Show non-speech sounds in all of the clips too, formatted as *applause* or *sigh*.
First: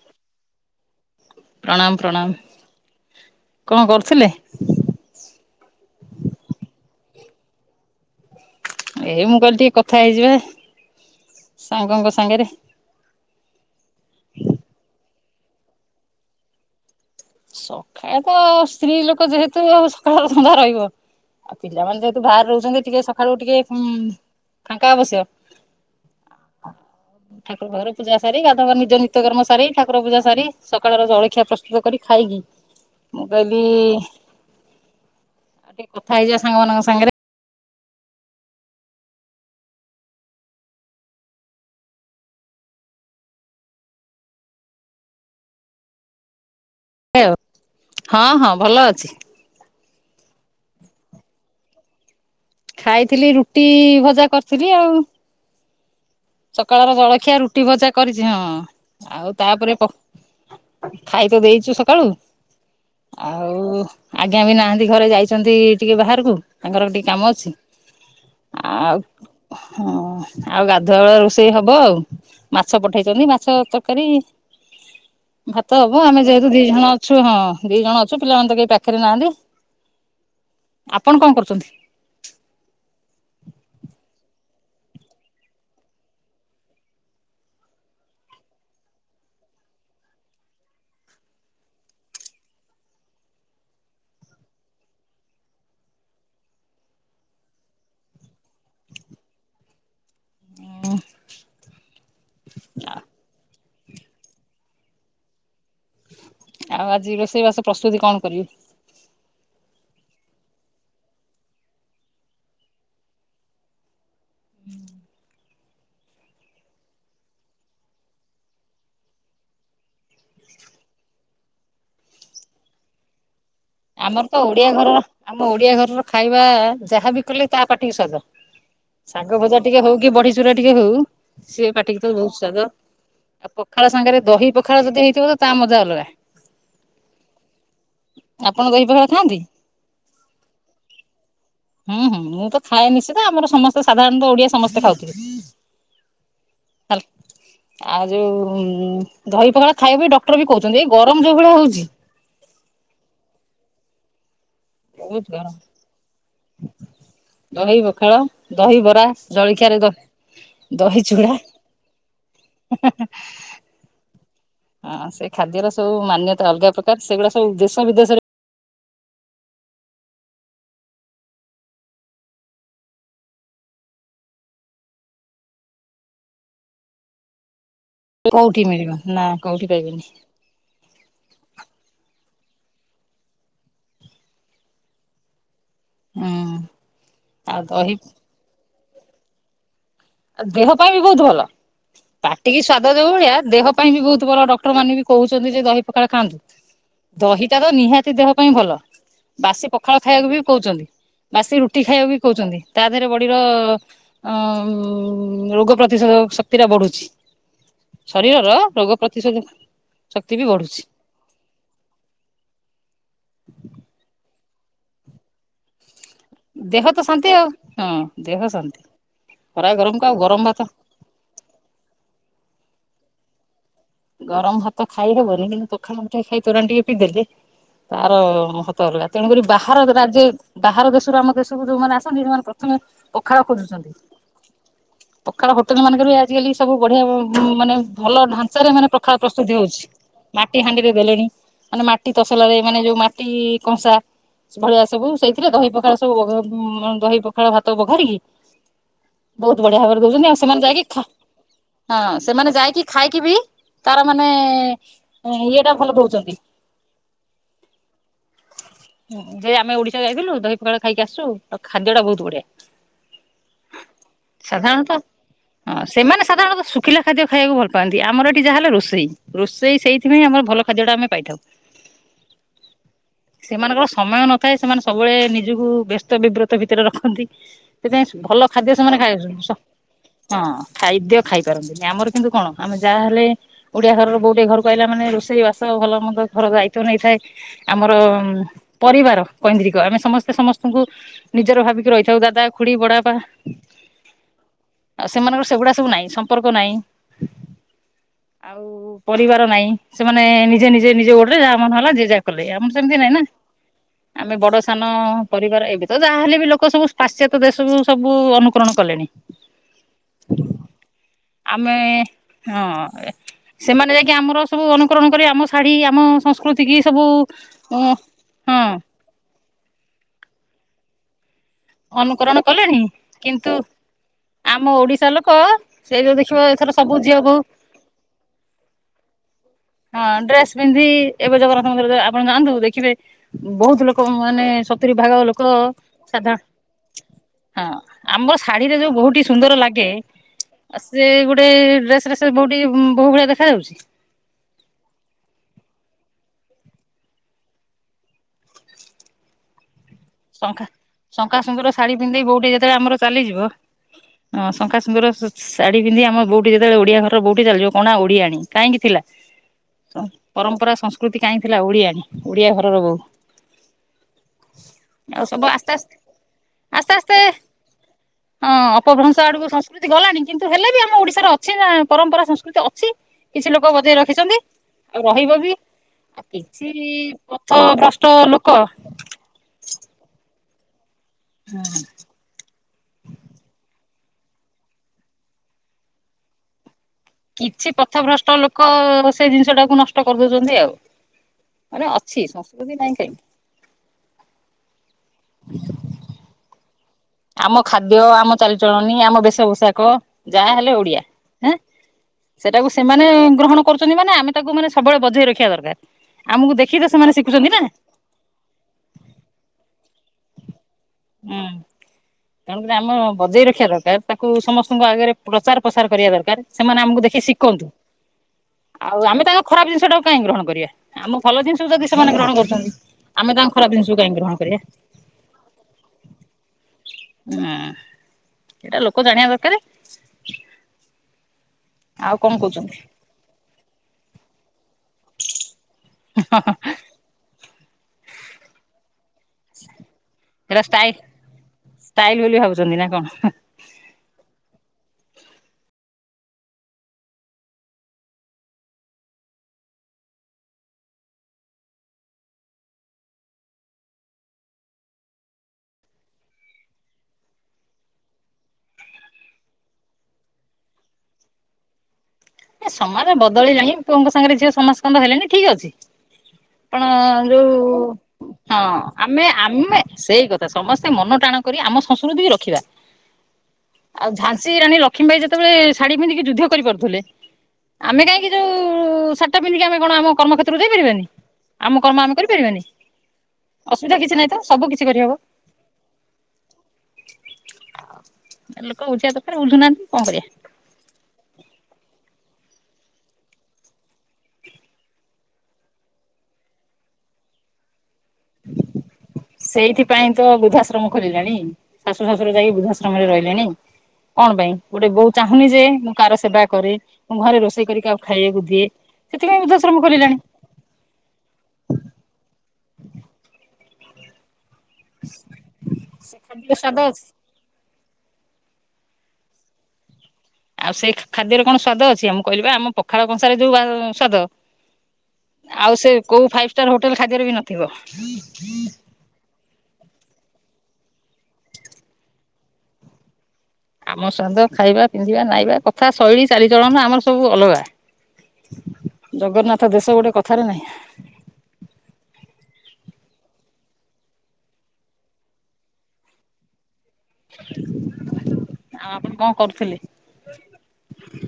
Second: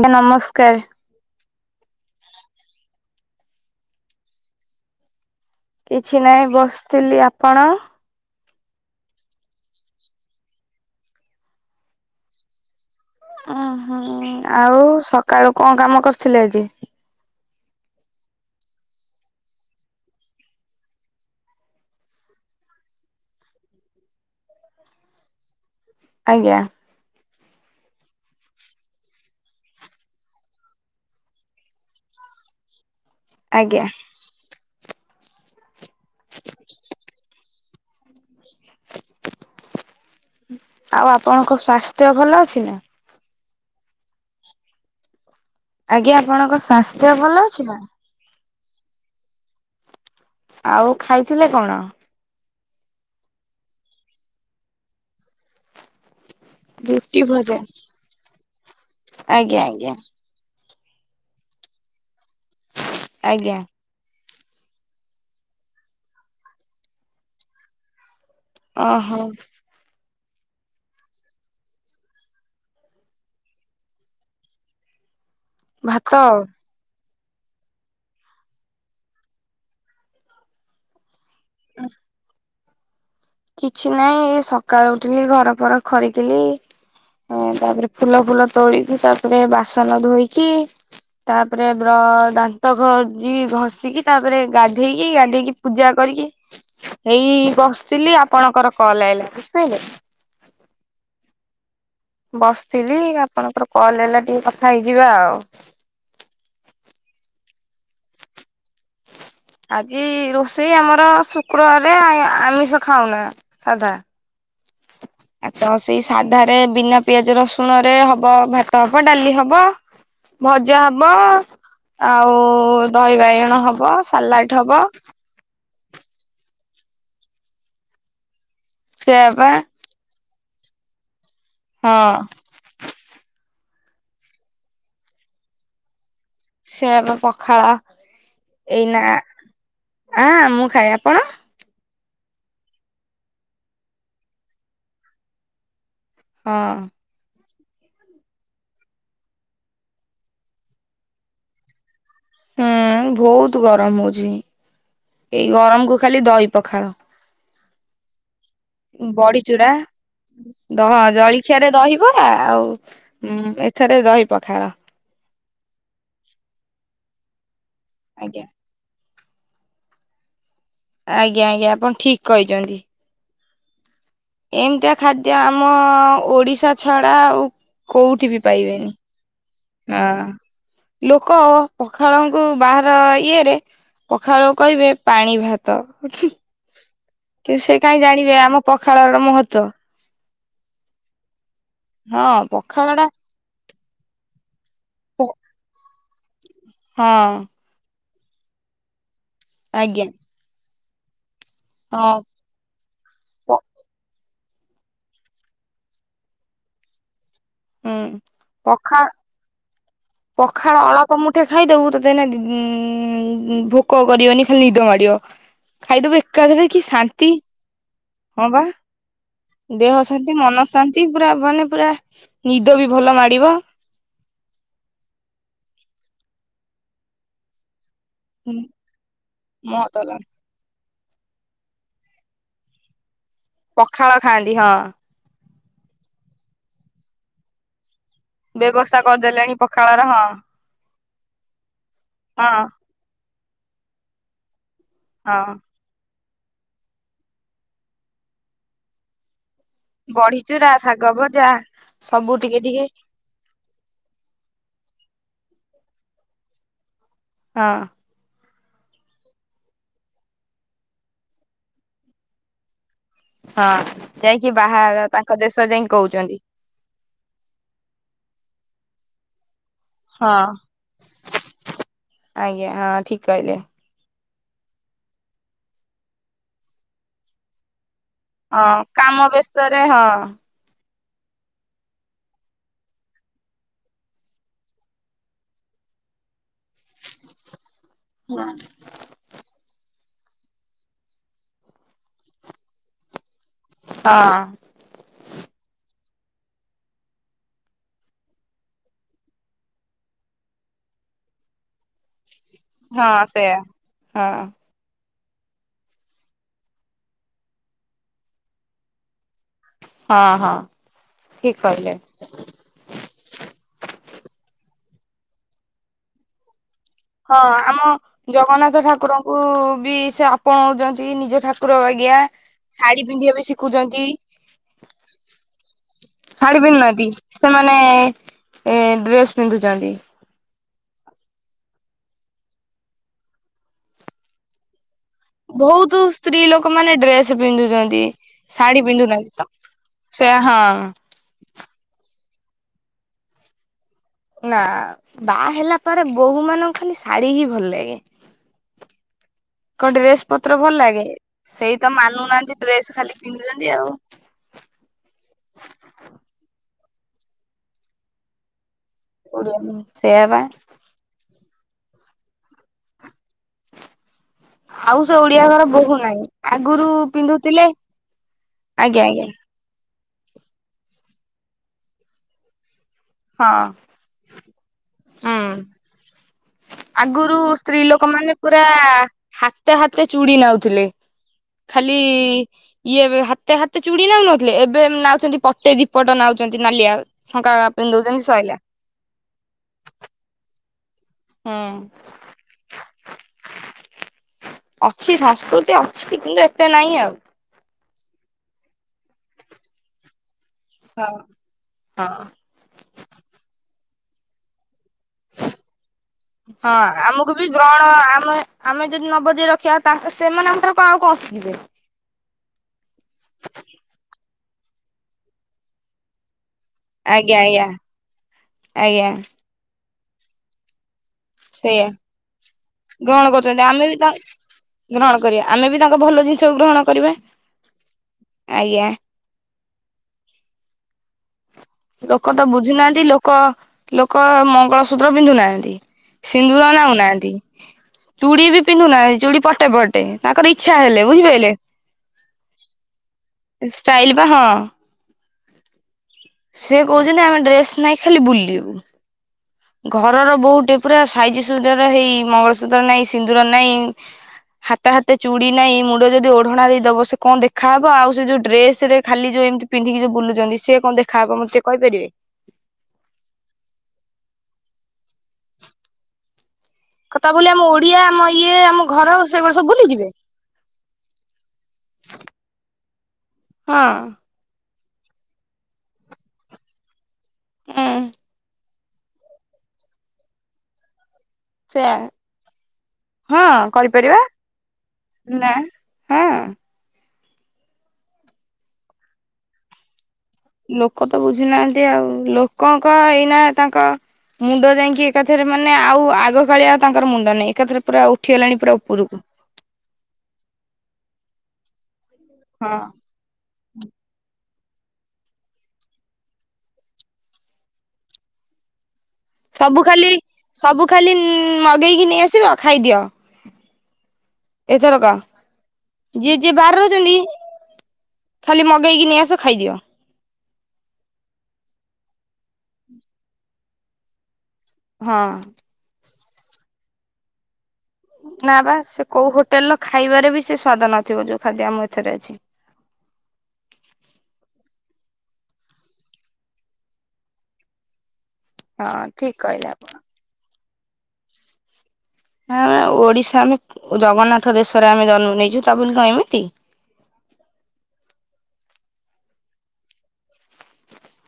ଆଜ୍ଞା, ନମସ୍କାର! ପ୍ରଣାମ ପ୍ରଣାମ କଣ କରୁଥିଲେ? କିଛି ନାଇଁ ବସିଥିଲି। ଆପଣ? ଏଇ ମୁଁ କଇଲି ଟିକେ କଥା ହେଇଯିବା ସାଙ୍ଗଙ୍କ ସାଙ୍ଗରେ। ଅ ହଁ ଆଉ ସକାଳୁ କଣ କାମ କରିଥିଲେ ଆଜି? ସଖାଳେ ତ ସ୍ତ୍ରୀ ଲୋକ ଯେହେତୁ, ଆଉ ସକାଳ ଧନ୍ଦା ରହିବ। ଆଉ, ପିଲାମାନେ ଯେହେତୁ ବାହାରେ ରହୁଛନ୍ତି। ଟିକେ ସକାଳୁ ଟିକେ ଉମ୍ ଫାଙ୍କା ଅବଶ୍ୟ। ଆଜ୍ଞା। ଠାକୁର, ଫାକୁର ପୂଜା ସାରି, ଗାଧଘ ନିଜ ନିତ୍ୟକର୍ମ ସାରି, ଠାକୁର ପୂଜା ସାରି, ସକାଳର ଜଳଖିଆ ପ୍ରସ୍ତୁତ କରି ଖାଇକି, ମୁଁ ଆଜ୍ଞା କହିଲି-ଇ ଆଉ ଟିକେ କଥା ହେଇଯା, ସାଙ୍ଗମାନଙ୍କ ସାଙ୍ଗରେ ଆଉ ଆପଣଙ୍କ ସ୍ୱାସ୍ଥ୍ୟ ଭଲ ଅଛି ନା? ଆଜ୍ଞା ଆପଣଙ୍କ ସ୍ଵାସ୍ଥ୍ୟ ଆଉ ଭଲ ଅଛି ନା? ହଁ ହଁ ଭଲ ଅଛି। ଆଉ ଖାଇଥିଲେ କଣ? ଖାଇଥିଲି ରୁଟି ଭଜା କରିଥିଲି ଆଉ। ସକାଳର ଜଳଖିଆ ରୁଟି, ଭଜା କରିଛି ହଁ। ଆଉ ଆଜ୍ଞା ତାପରେ ଆଜ୍ଞା ଖାଇ ତ ଦେଇଚୁ ସକାଳୁ ଆଜ୍ଞା ଆଉ ଆଜ୍ଞା ବି ନାହାଁନ୍ତି ଘରେ ଯାଇଚନ୍ତି ଟିକେ ବାହାରକୁ, ତାଙ୍କର ଟିକେ କାମ ଅଛି ଆଉ ଓହୋ ହଁ। ଆଉ ଗାଧୁଆବେଳ ରୋଷେଇ ହବ ଆଉ। ମାଛ ପଠେଇଛନ୍ତି, ମାଛ ତରକାରୀ ଭାତ ହବ ଆମେ ଯେହେତୁ ଦିଜଣ ଅଛୁ ହଁ। ଦି ଜଣ ଅଛୁ ପିଲାମାନେ ତ କେହି ପାଖରେ ନାହାଁନ୍ତି ଆପଣ କଣ କରୁଚନ୍ତି? କିଛି ନାହିଁ ଏଇ ସକାଳୁ ଉଠିଲି, ଘର ଫର ଖରକିଲି ତାପରେ ଫୁଲ ଫୁଲ ତୋଳିକି, ତାପରେ ବାସନ ଧୋଇକି ତାପରେ ବ୍ର ଦାନ୍ତ ଘୋଜି ଘଷିକି, ତାପରେ ଗାଧେଇକି, ଗାଧେଇକି ପୂଜା କରି ରିକି ଏଇ ବସିଥିଲି ଆପଣଙ୍କର କଲ ଆଇଲା। ବୁଝିପାଇଲେ? ମାଁ ବସଥିଲି ଆପଣଙ୍କର କଲ ଆଇଲା ଟିକେ କଥା ହେଇଯିବା ଆଉ। ଆଉ ଆଜି ରୋଷେଇବାସ ପ୍ରସ୍ତୁତି କଣ କରିବି? ଆଜି ରୋଷେଇ ଆମର ଶୁକ୍ରବାରେ ଆଇଁ ଆମିଷ ଖାଉନା ସାଧା। ହୁଁ *inaudible* ଆ ତ ସେଇ ସାଧାରେ ବିନା ପିଆଜ ରସୁଣରେ ହବ ଭାତ ହବ, ଡାଲି ହବ ଭଜା ହବ, ଆଉ ଦହି ବାଇଗଣ ହବ ଆମର ତ ସାଲାଟ ଓଡିଆ ହବ। ଘରର, ଆମ ଓଡିଆ ଘରର ଖାଇବା ଯାହାବି କଲେ ତା ପାଟିକି ସ୍ୱାଦ। ସେୟା ଶାଗ ପା ଭଜା ଟିକେ ହଉ, କି ବଢି ଚୁରା ଟିକେ ହଉ, ସିଏ ପାଟିକି ତ ହଁ ବହୁତ ସ୍ଵାଦ। ଆଉ ପଖାଳ ସାଙ୍ଗରେ ଦହି ପଖାଳ ଯଦି ହେଇଥିବ ତ ତା ମଜା ଅଲଗା। ସେୟା ବା ପଖାଳ ଆପଣ ଦହି ଏଇନା ପଖାଳ ଆ ଖାଆନ୍ତି? ଆଁ ମୁଁ ଖାଏ, ଆପଣ? ହୁଁ ହୁଁ ମୁଁ ତ ଖାଏ ନିଶ୍ଚିତ, ଆମର ସମସ୍ତେ ସାଧାରଣତଃ ଓଡିଆ ସମସ୍ତେ ଖାଉଥିଲେ। ହଁ। ଆଉ ଯୋଉ ଦହିପଖାଳ ଖାଇବାକୁ ଡକ୍ଟର ବି କହୁଛନ୍ତି। ଏଇ ଗରମ ଯୋଉ ଭଳିଆ ହଉଛି ହୁଁ ଭଉତ ଗରମ ହଉଛି। ବହୁତ ଏଇ ଗରମ ଗରମକୁ ଖାଲି ଦହି ପଖାଳ। ଦହି ପଖାଳ, ଦହି ବରା, ବଡିଚୁରା ଜଳଖିଆରେ ଦହି ଦହ ହଁ ଚୁଡା ଜଳଖିଆରେ ଦହିବରା ଆଉ ଉଁ ଏଥେରେ ଦହି ପଖାଳ। ହଁ ସେ ଖାଦ୍ୟର ସବୁ ମାନ୍ୟତା ଅଲଗା ପ୍ରକାର, ସେଗୁଡ଼ା ସବୁ ଦେଶ ବିଦେଶରେ ଆଜ୍ଞା ଆଜ୍ଞା ଆଜ୍ଞା ଆପଣ ଠିକ କହିଛନ୍ତି। ଏମିତିଆ ଖାଦ୍ୟ ଆମ ଓଡିଶା ଛଡା ଆଉ କୋଉଠି ବି ମିଳିବ ପାଇବେନି? ନା କୋଉଠି ପାଇବେନି। ହଁ ଲୋକ ପଖାଳଙ୍କୁ ବାହାର ଇଏରେ ପଖାଳକୁ କହିବେ ପାଣି ଭାତ୍। ତ ଉଁହୁଁ ହୁଁ କିନ୍ତୁ ଆଉ ସେ ଦହି କାହିଁ ଜାଣିବେ ଆମ ପଖାଳର ମହତ୍ତ୍ୱ। ଆଉ ଦେହ ପାଇଁ ବି ବହୁତ ଭଲ। ହଁ ପାଟିକି ପଖାଳ ସ୍ଵାଦ ଟା ଯୋଉଭଳିଆ ଦେହ ପାଇଁ ବି ବହୁତ ଭଲ ଡକ୍ଟର ମାନେ ବି କହୁଛନ୍ତି ଯେ ଦହି ପଖାଳ ଖାଆନ୍ତୁ। ହଁ ଦହିଟା ତ ନିହାତି ତି ଦେହ ପାଇଁ ଭଲ। ବାସି ଆଜ୍ଞା। ପଖାଳ ଖାଇବାକୁ ବି କହୁଛନ୍ତି ବାସି ରୁଟି ଖାଇବାକୁ ବି ହଁ କହୁଛନ୍ତି। ତା ଦେହରେ ବଡିର ପ ଉଁ ଉଁ ରୋଗ ପ୍ରତିଶେଧକ ଶକ୍ତି ଟା ବଢୁଛି। ହୁଁ ଶରୀରର ରୋଗ ପଖା ପ୍ରତିଶୋଧକ ଶକ୍ତି ବି ବଢୁଛି ପଖାଳ ଅଳପ ମୁଠେ ଖାଇଦବୁ, ତତେ ଏଇନା ଦି ଉମ୍ ଭୋକ କରିବନି ଖାଲି ନିଦ ମାଡିବ। ଖାଇଦବୁ ଏକାଥରେ କି ଦେହ ତ ଶାନ୍ତି ଆଉ ହଁ ଦେହ ହଁ ବା। ଶାନ୍ତି ଖରା ଦେହ ଗରମକୁ ଆଉ ଶାନ୍ତି ଗରମ ଭାତ ମନ ଶାନ୍ତି ପୁରା ମାନେ ପୁରା ନିଦ ବି ଭଲ ମାଡିବ ଗରମ ଭାତ ଖାଇହବନି କିନ୍ତୁ ପଖାଳ ମୁଠେ ଖାଇ ତୋରାଣ ଟିକେ ପିଇ ଦେଲି ତାର ମହତ ଅଲଗା ତେଣୁକ ବାହାର ମହତ ହେଲା ରାଜ୍ୟ ବାହାର ଦେଶ ଆମ ଦେଶକୁ ଯୋଉମାନେ ଆସନ୍ତି, ସେମାନେ ପ୍ରଥମେ ପଖାଳ ଖୋଜୁଛନ୍ତି ପଖାଳ ଖାଆନ୍ତି ହଁ ପଖାଳ ହୋଟେଲ ମାନଙ୍କରେ ବି ଆଜିକାଲି ସବୁ ବଢି ମାନେ ଭଲ ଢାଞ୍ଚାରେ ମାନେ ବ୍ୟବସ୍ଥା ପ୍ରସ୍ତୁତି କରିଦେଲେଣି ହଉଛି ପଖାଳର ହଁ ମାଟି ହାଣ୍ଡିରେ ଦେଲେଣି, ମାନେ ମାଟି ତସଲାରେ ହଁ ମାନେ ଯୋଉ ମା ଟି କଂସା ଭଳିଆ ସବୁ ସେଇଥିରେ ହଁ ଦହି ପଖଳ ସବୁଭ ଦହି ପଖାଳ ଭାତ ପଖାଳିକି ବହୁତ ବଢିଆ ଭାବରେ ଦଉଛନ୍ତି, ଆଉ ସେମାନେ ବଢିଚୁରା ଯାଇକି ଶାଗ ଭଜା ହଁ ସବୁ ସେମାନେ ଟିକେ ଯାଇକି ଟିକେ ଖାଇକି ବି ତାର ମାନେ ଇଏ ଟା ଭଲ ପାଉଛନ୍ତି ହଁ। ଯେ ଆମେ ଓଡିଶା ଯାଇଥିଲୁ ଦହି ପଖାଳ ଖାଇକି ଆସଛୁ ଖାଦ୍ୟ ଟା ବହୁତ ବଢିଆ ହଁ ଯାଇକି ସାଧାରଣତଃ ବାହାର ତାଙ୍କ ଦେଶ ହଁ ଯାଇ ସେମାନେ କହୁଛନ୍ତି ସାଧାରଣତଃ ଶୁଖିଲା ଖାଦ୍ୟ ଖାଇବାକୁ ଭଲ ପାଆନ୍ତି, ଆମର ଏଠି ଯାହା ହେଲେ ରୋଷେଇ ସେ ସେଇଥିପାଇଁ ହଁ ଆମର ଭଲ ଖାଦ୍ୟ ଟା ଆମେ ପାଇଥାଉ ଆଜ୍ଞା ହଁ ଠିକ କହିଲେ। ସେମାନଙ୍କର ସମୟ ନଥାଏ ସେମାନେ ସବୁବେଳେ, ନିଜକୁ ବ୍ୟସ୍ତ ବିବ୍ରତ ଭିତରେ ରଖନ୍ତି ସେଥିପାଇଁ ଭଲ ଖାଦ୍ୟ ହଁ ସେମାନେ ଖାଇସ କାମ ବ୍ୟସ୍ତରେ ହଁ ହଁ ଖାଦ୍ୟ ଖାଇ ପାରନ୍ତିନି ଆମର କିନ୍ତୁ କଣ ଆମେ ଯାହାହଲେ ଓଡିଆ ଘରର ବୋହୂ ଘରକୁ ଆହିଲା ମାନେ ରୋଷେଇ ବାସ ଭଲ ମନ୍ଦ ଘର ଦାୟିତ୍ବ ନେଇଥାଏ, ଆମର ପରିବାର କୈନ୍ଦ୍ରିକ ଆମେ ସମସ୍ତେ ସମସ୍ତଙ୍କୁ ନିଜର ଭାବିକି ରହିଥାଉ ଦାଦା ଖୁଡି ବଡା ବା ହଁ ଆଉ ସେମାନଙ୍କର ସେଗୁଡା ସବୁ ନାହିଁ ସମ୍ପର୍କ ନାହିଁ ଆଉ ପରିବାର ନାଇଁ ସେମାନେ ନିଜେ ନିଜେ ନିଜେ ଗୋଡରେ ଯାହା ମେ ହେଲା ଯ ଯା କଲେ ଆମର ସେମିତି ନାଇଁ ନା ହଁ ସେୟା ଆମେ ହଁ ବଡ ସାନ ପରିବାର ଏବେ ତ ଯାହାହଲେ ବି ଲୋକ ସବୁ ପାଶାତ୍ୟ ଦେ ସବୁ ସବୁ ଅନୁକରଣ କଲେଣି ହଁ ହଁ ଠିକ ଆମେ କହିଲେ ହଁ ସେମାନେ ଯାଇ ଆମର ସବୁ ଅନୁକରଣ କରି ଆମ ଶାଢ଼ୀ ଆମ ସଂସ୍କୃତି କି ସବୁ ହଁ ଅ ଆମ ଜଗନ୍ନାଥ ଠାକୁରଙ୍କୁ ବି ସେ ଆପଣାଉଛନ୍ତି ନିଜ ଠାକୁର କୁକୁରବାଜା ଅନୁକରଣ କଲେଣି ଶାଢୀ ପିନ୍ଧିବା କିନ୍ତୁ ପାଇଁ ଶିଖୁଛନ୍ତି ଆମ ଓଡିଶା ଲୋକ ସେ ଯୋଉ ଦେଖିବ ଶାଢୀ ଏଥର ସବୁ ପିନ୍ଧୁନାହାନ୍ତି ଝିଅକୁ ସେମାନେ ଏ ଡ୍ରେସ ପିନ୍ଧୁଛନ୍ତି। ହଁ ଡ୍ରେସ ପିନ୍ଧି ଏବେ ଜଗନ୍ନାଥ ମନ୍ଦିର ଆପଣ ଯାଆନ୍ତୁ, ଦେଖିବେ ବହୁତ ଲୋକ ମାନେ ରି ଭାଗ ଲୋକ ବହୁତ ସ୍ତ୍ରୀ ସାଧାରଣ ଲୋକମାନେ ଡ୍ରେସ ହଁ ପିନ୍ଧୁଛନ୍ତି ଆମର ଶାଢୀରେ ଶାଢୀ ଯୋଉ ବହୁଠି ପିନ୍ଧୁନାହାନ୍ତି ତ ସୁନ୍ଦର ଲାଗେ ସେ ହଁ ସେ ଗୋଟେ ଡ୍ରେସ ବୋଉ ଟିକି ବୋହୁ ଭଳିଆ ଦେଖାଯାଉଛି ନା ବାହା ହେଲା ପରେ ବୋହୂ ମାନଙ୍କ ଖାଲି ଶାଢୀ ହିଁ ଭଲ ଲାଗେ ଙ୍କ ଡ୍ରେସ *inaudible* ପତ୍ର ଶଙ୍ଖା ଭଲ ଲାଗେ ଶଙ୍ଖା ସୁନ୍ଦର ସେଇ ତ ଶାଢୀ ପିନ୍ଧେଇ ବୋଉଠି ମାନୁନାହାନ୍ତି ଯେତେବେଳେ ଡ୍ରେସ ଆମର ଖାଲି ଚାଲିଯିବ ପିନ୍ଧୁଛନ୍ତି ଆଉ। ହଁ ଶଙ୍କା ସୁନ୍ଦର ଶାଢୀ ପିନ୍ଧି ଆମ ବୋଉଠିତେବେଳେ ଓଡିଆ ଘର ବୋଉି ଚାଯିବ କଣା ଓଡିଆ ଆଣି କାହିଁକି ଥିଲା ଓଡିଆ ସେଇଆ ବା ପରମ୍ପରା ସଂସ୍କୃତି କାହିଁ ଥିଲା ଓଡିଆଣ ଓଡିଆ ଘରର ବୋଉ ଆଉ ସେ ଓଡିଆ ଘର ଆସ୍ତେ ଆସ୍ତେ ବୋହୁ ନାହିଁ ଆଗରୁ ଆସ୍ତେ ଆସ୍ତେ ପିନ୍ଧୁଥିଲେ ହଁ ଆଜ୍ଞା ଅପଭ୍ରଂଶ ଆଜ୍ଞା ଆଡକୁ ସଂସ୍କୃତି ଗଲାଣି କିନ୍ତୁ ହେଲେ ବି ଆମ ଓଡିଶାର ଅଛି ନା ପରମ୍ପରା ସଂସ୍କୃତି ଅଛି ହଁ କିଛି ଲୋକ ବଧେଇ ରଖିଛନ୍ତି ଆଉ ରହିବ ହୁଁ ବି ଆଉ କିଛି ଆଗରୁ ପଥ ଭ୍ରଷ୍ଟ ଲୋକ ହ ହାତ ଚୁଡ଼ି ନଉଥିଲେ ଖାଲି ଇଏ ହାତ ହାତ ଏେ ଚୁଡ଼ି ନଉ ନଥିଲେ ଏବେ ନାଉଛନ୍ତି ପଟେ ଦୀପଟ ନାଉଛନ୍ତି ନାଲିଆ ଶଙ୍କା କିଛି ପଥ ପିନ୍ଧଉଛନ୍ତି ଭ୍ରଷ୍ଟ ସଇଲା ଲୋକ ସେ ଜିନିଷ ଟାକୁ ନଷ୍ଟ କରିଦଉଛନ୍ତି ଆଉ ହୁଁ ମାନେ ଅଛି ସଂସ୍କୃତି ନାଇଁ କାହିଁ ଅଛି ଶାସ୍କତି ଅଛି କିନ୍ତୁ ଏଟା ନାଇଁ ଆଉ ଆମ ଖାଦ୍ୟ ଆମ ଚାଲିଚଳନି ଆମ ବେଶ ପୋଷାକ ଯାହା ହେଲେ ଓଡିଆଁ ହଁ ହଁ। ସେଟାକୁ ସେମାନେ ଗ୍ରହଣ କରୁଛନ୍ତି, ମାନେ ଆମେ ତାକୁ ମାନେ ସବୁବେଳେ ବଜେଇ ରଖିବା ଦରକାର। ଆମକୁ ହଁ ଦେଖି ତ ସେମାନେ ଆମକୁ ଶିଖୁଛନ୍ତି ବି ନା ହୁଁ ଗ୍ରହଣ ଆମେ ଆମେ ଯଦି ନ ବଜେଇ ରଖିବା ତାଙ୍କ୍ ସେମାନଙ୍କଠାରୁ କ ଆଉ କଣ ଶିଖିବେ? ତେଣୁକରି ଆମ ବଜେଇ ରଖିବା ଦରକାର ତାକୁ ସମସ୍ତଙ୍କ ଆଗରେ ପ୍ରଚାର ପ୍ରସାର କରିବା ଦରକାର। ସେମାନେ ଆମକୁ ଦେଖି ଆଜ୍ଞା ଆଜ୍ଞା ଶିଖନ୍ତୁ। ଆଉ ଆଜ୍ଞା ଆମେ ତାଙ୍କ ଖରାପ ଜିନିଷ ଟାକୁ କାହିଁକି ଗ୍ରହଣ କରିବା। ଆମ ଭଲ ଜିନିଷକୁ ସେଇଆ ଯଦି ସେମାନେ ଗ୍ରହଣ କରୁଛନ୍ତି। ଗ୍ରହଣ ଆମେ ତାଙ୍କ କରୁଛନ୍ତି ଖରାପ ବି ଜିନିଷକୁ ତା କାହିଁକି ଗ୍ରହଣ କରିବା। ଗ୍ରହଣ କରିବା ଆମେ ବି ତାଙ୍କ ଭଲ ଜିନିଷକୁ ଗ୍ରହଣ କରିବା ହୁଁ ସେଟା ଆଜ୍ଞା। ଲୋକ ଜାଣିବା ଦରକାର। ହ ଲୋକ ତ ବୁଝୁନାହାନ୍ତି ଲୋକ ଲୋକ ମଙ୍ଗଳସୂତ୍ର ପିନ୍ଧୁ ନାହାନ୍ତି। ସିନ୍ଦୁର ନାଉନାହାନ୍ତି ଚୁଡି ବି ପିନ୍ଧୁନାହାନ୍ତି। ଚୁଡ଼ି ପଟେ ପଟେ ତାଙ୍କର ଏଟା ଇଚ୍ଛା ଷ୍ଟାଇ ହେଲେ ବୁଝିପାରିଲେ? ଷ୍ଟାଇଲ ବୋଲି ଭାବୁଛନ୍ତି ନା କଣ? ଷ୍ଟାଇଲ ବା ହଁ ସେ କହୁଛନ୍ତି ଆମେ ଡ୍ରେସ ନାଇଁ ଖାଲି ବୁଲିବୁ। ଘରର ବୋହୁଟେ ପୁରା ସାଇଜି ସୁଜର ହେଇ ମଙ୍ଗଳସୂତ୍ର ନାଇଁ ସିନ୍ଦୁର ନାଇଁ ହାତେ ହାତେ ଚୁଡି ନାଇଁ ମୁଣ୍ଡ ଯଦି ଓଢଣା ଦେଇଦବ ସେ କଣ ଦେଖାହବ ଆଉ ସେ ଯୋଉ ଡ୍ରେସ ରେ ଖାଲି ଯୋଉ ଏମିତି ପିନ୍ଧିକି ଯୋଉ ବୁଲୁଛନ୍ତି ସେ କଣ ଦେଖାହବ ମୋତେ ଟିକେ କହିପାରିବେ? ଏ ସମାଜ ବଦଳିଲାଣି ପୁଅଙ୍କ ସାଙ୍ଗରେ ଝିଅ ସମସ୍କନ୍ଦ ହେଲେଣିି ଠିକ ଅଛି। ଆପଣ କଥା ବୋଲି ଯୋଉ ଆମ ଓଡିଆ ଆମ ଇଏ ହଁ ଆମ ଘର ଆମେ ସେଗୁଡା ସବୁ ଆମେ ଭୁଲି ଯିବେ? ସେଇ କଥା ସମସ୍ତେ ମନ ଟାଣ ଆମ ସଂସ୍କୃତିକି ବି ରଖିବା। ହଁ ଆଉ ଝାନ୍ସୀ ରାଣୀ ଲକ୍ଷ୍ମୀ ବାଇ ଯେତେବେଳେ ଶାଢୀ ପିନ୍ଧିକି ଯୁଦ୍ଧ କରିପାରୁଥିଲେ ଉଁ ଆମେ କାହିଁକି ଯୋଉ ସାଢିଟା ପିନ୍ଧିକି ଆମେ କଣ ଆମ କର୍ମକ୍ଷେତ୍ରକୁ ଯାଇପାରିବାନି? ଆମ ସେୟା କର୍ମ ଆମେ କରିପାରିବାନି? ହଁ ଅସୁବିଧା କିଛି କରିପାରିବା ନହିଁ ତ ସବୁ କିଛି କରିହବ। ନା ହଁ ଲୋକ ବୁଝିବା ଦରକାରେ ବୁଝୁନାହାନ୍ତି କଣ କରିବା। ଲୋକ ତ ବୁଝୁନାହାନ୍ତି ଆଉ ଲୋକଙ୍କ ଏଇନା ତାଙ୍କ ମୁଣ୍ଡ ଯାଇକି ଏକାଥରେ ମାନେ ଆଉ ଆଗକାଳିଆ ଆଉ ତାଙ୍କର ମୁଣ୍ଡ ନାଇଁ ଏକାଥରେ ପୁରା ଉଠିଗଲାଣି ପୁରା ଉପରକୁ। ସେଇଥିପାଇଁ ତୋ ଶ୍ୱଶୁର ଯାଇକ ହଁ। ବୃଧାଶ୍ରମରେ ରହିଲେନି? କଣ ପାଇଁ ଗୋଟେ ବୋଉ ଚାହୁଁନି ଯେ ମୁଁ କାହାର ସେବା କରେ ମୁଁ ଘରେ ରୋଷେଇ କରିକି କାକୁ ଖାଇବାକୁ ଦିଏ ସେଥିପାଇଁ ବୃଦ୍ଧାଶ୍ରମ ସବୁ ଖାଲି ଖୋଲିଲାଣି ସବୁ ଖାଲି ମଗେଇକି ନେଇଆସିବ ଖାଇଦିଅ। ଏଥର କ ସେ ଯିଏ ଖାଦ୍ୟର ଯିଏ ସ୍ଵାଦ ବାହରେ ଅଛି। ରହୁଛନ୍ତି ଖାଲି ମଗେଇକି ନେଇଆସ ଖାଇଦିଅ। ଆଉ ସେଇ ଖାଦ୍ୟର କଣ ସ୍ୱାଦ ଅଛି? ଆମକୁ କହିଲିବା ଆମ ପଖାଳ କଂସାରେ ଯୋଉ ସ୍ୱାଦ। ହଁ ଆଉ ସେ କୋଉ ଫାଇଭ ଷ୍ଟାର ହୋଟେଲ ଖାଦ୍ୟରେ ବି ନଥିବ। ନା ବା ସେ କୋଉ ହୋଟେଲ ର ଖାଇବାରେ ବି ସେ ସ୍ଵାଦ ନଥିବ ଯୋଉ ଖାଦ୍ୟ ଆମ ଏଥିରେ ଅଛି। ଆମ ସ୍ୱାଦ ଖାଇବା ପିନ୍ଧିବା ନାଇବା କଥା ଶୈଳୀ ଚାଲି ଚଳଣ ଆମର ସବୁ ଅଲଗା। ହଁ ଠିକ କହିଲେ ଜଗନ୍ନାଥ ଆପଣ ଦେଶ ଗୋଟେ କଥାରେ ନାହିଁ ହମ ଓଡିଶା ଆମେ ଜଗନ୍ନାଥ ଦେଶରେ ଆମେ ଜନ୍ମ ନେଇଛୁ ତା ବୋଲି କଣ ଏମିତି। ଆଉ ଆପଣ କଣ କରୁଥିଲେ?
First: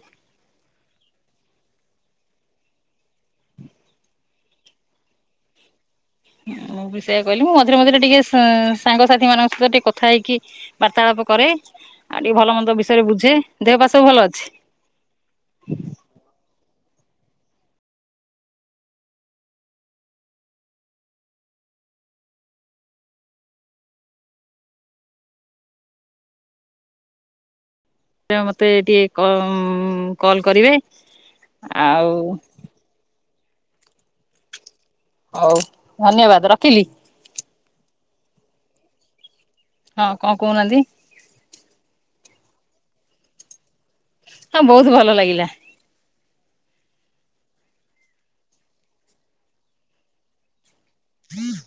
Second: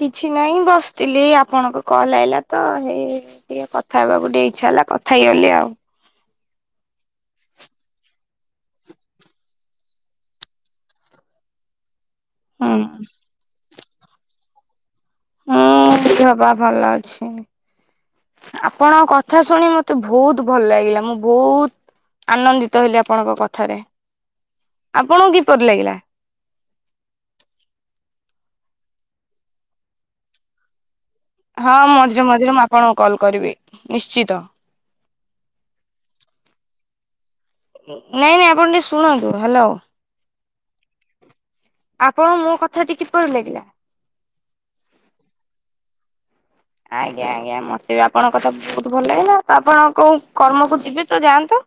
କିଛି ନାହିଁ ବସିଥିଲି ଆପଣଙ୍କୁ କଲ ଆଇଲା ତ ହେଇ ଟିକେ କଥା ହେବାକୁ ଟିକେ ଇଚ୍ଛା ହେଲା କଥା ହେଇଗଲି ଆଉ। ମୁଁ ବି ସେଇଆ କହିଲି। ମୁଁ ମଝିରେ ମଝିରେ ଟିକେ ସି ସାଙ୍ଗସାଥି ମାନଙ୍କ ସହିତ ଟିକେ କଥା ହେଇକି ବାର୍ତ୍ତାଳାପ କରେ ଆଉ ଟିକେ ଭଲ ହୁଁ ମନ୍ଦ ବିଷୟରେ ବୁଝେ ଦେହ ପାହା ସବୁ ଭଲ ଅଛି? ହୁଁ ଦେହ ପା ଭଲ ଅଛି। ଆପଣଙ୍କ କଥା ଶୁଣି ମତେ ବହୁତ ଭଲ ଲାଗିଲା ମୁଁ ବହୁତ ଆନନ୍ଦିତ ହେଲି ଆପଣଙ୍କ କଥାରେ। ଆପଣଙ୍କୁ କିପରି ଲାଗିଲା? ମତେ ଟିକେ କମ୍ କଲ କରିବେ ହଁ ଆଉ ମଝିରେ ମଝିରେ ମୁଁ ଆପଣଙ୍କୁ କଲ୍ କରିବି ନିଶ୍ଚିତ। ହଉ ଧନ୍ୟବାଦ ରଖିଲି। ନାଇଁ ନାଇଁ ଆପଣ ଟିକେ ଶୁଣନ୍ତୁ ହାଲୋ। ହଁ କଣ କହୁନାହାଁନ୍ତି? ଆପଣଙ୍କୁ ମୋ କଥାଟି କିପରି ଲାଗିଲା? ହଁ ବହୁତ ଭଲ ଲାଗିଲା। ଆଜ୍ଞା ଆଜ୍ଞା। ମତେ ବି ଆପଣଙ୍କ କଥା ବହୁତ ଭଲ ଲାଗିଲା। ତ ଆପଣ କୋଉଁ କର୍ମକୁ ଏବେ ତ ଯାଆନ୍ତୁ,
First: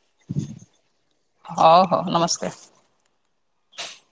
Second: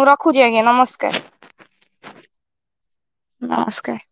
ମୁଁ ରଖୁଛି ଆଜ୍ଞା ନମସ୍କାର। ହଉ ହଉ ନମସ୍କାର। ନମସ୍କାର।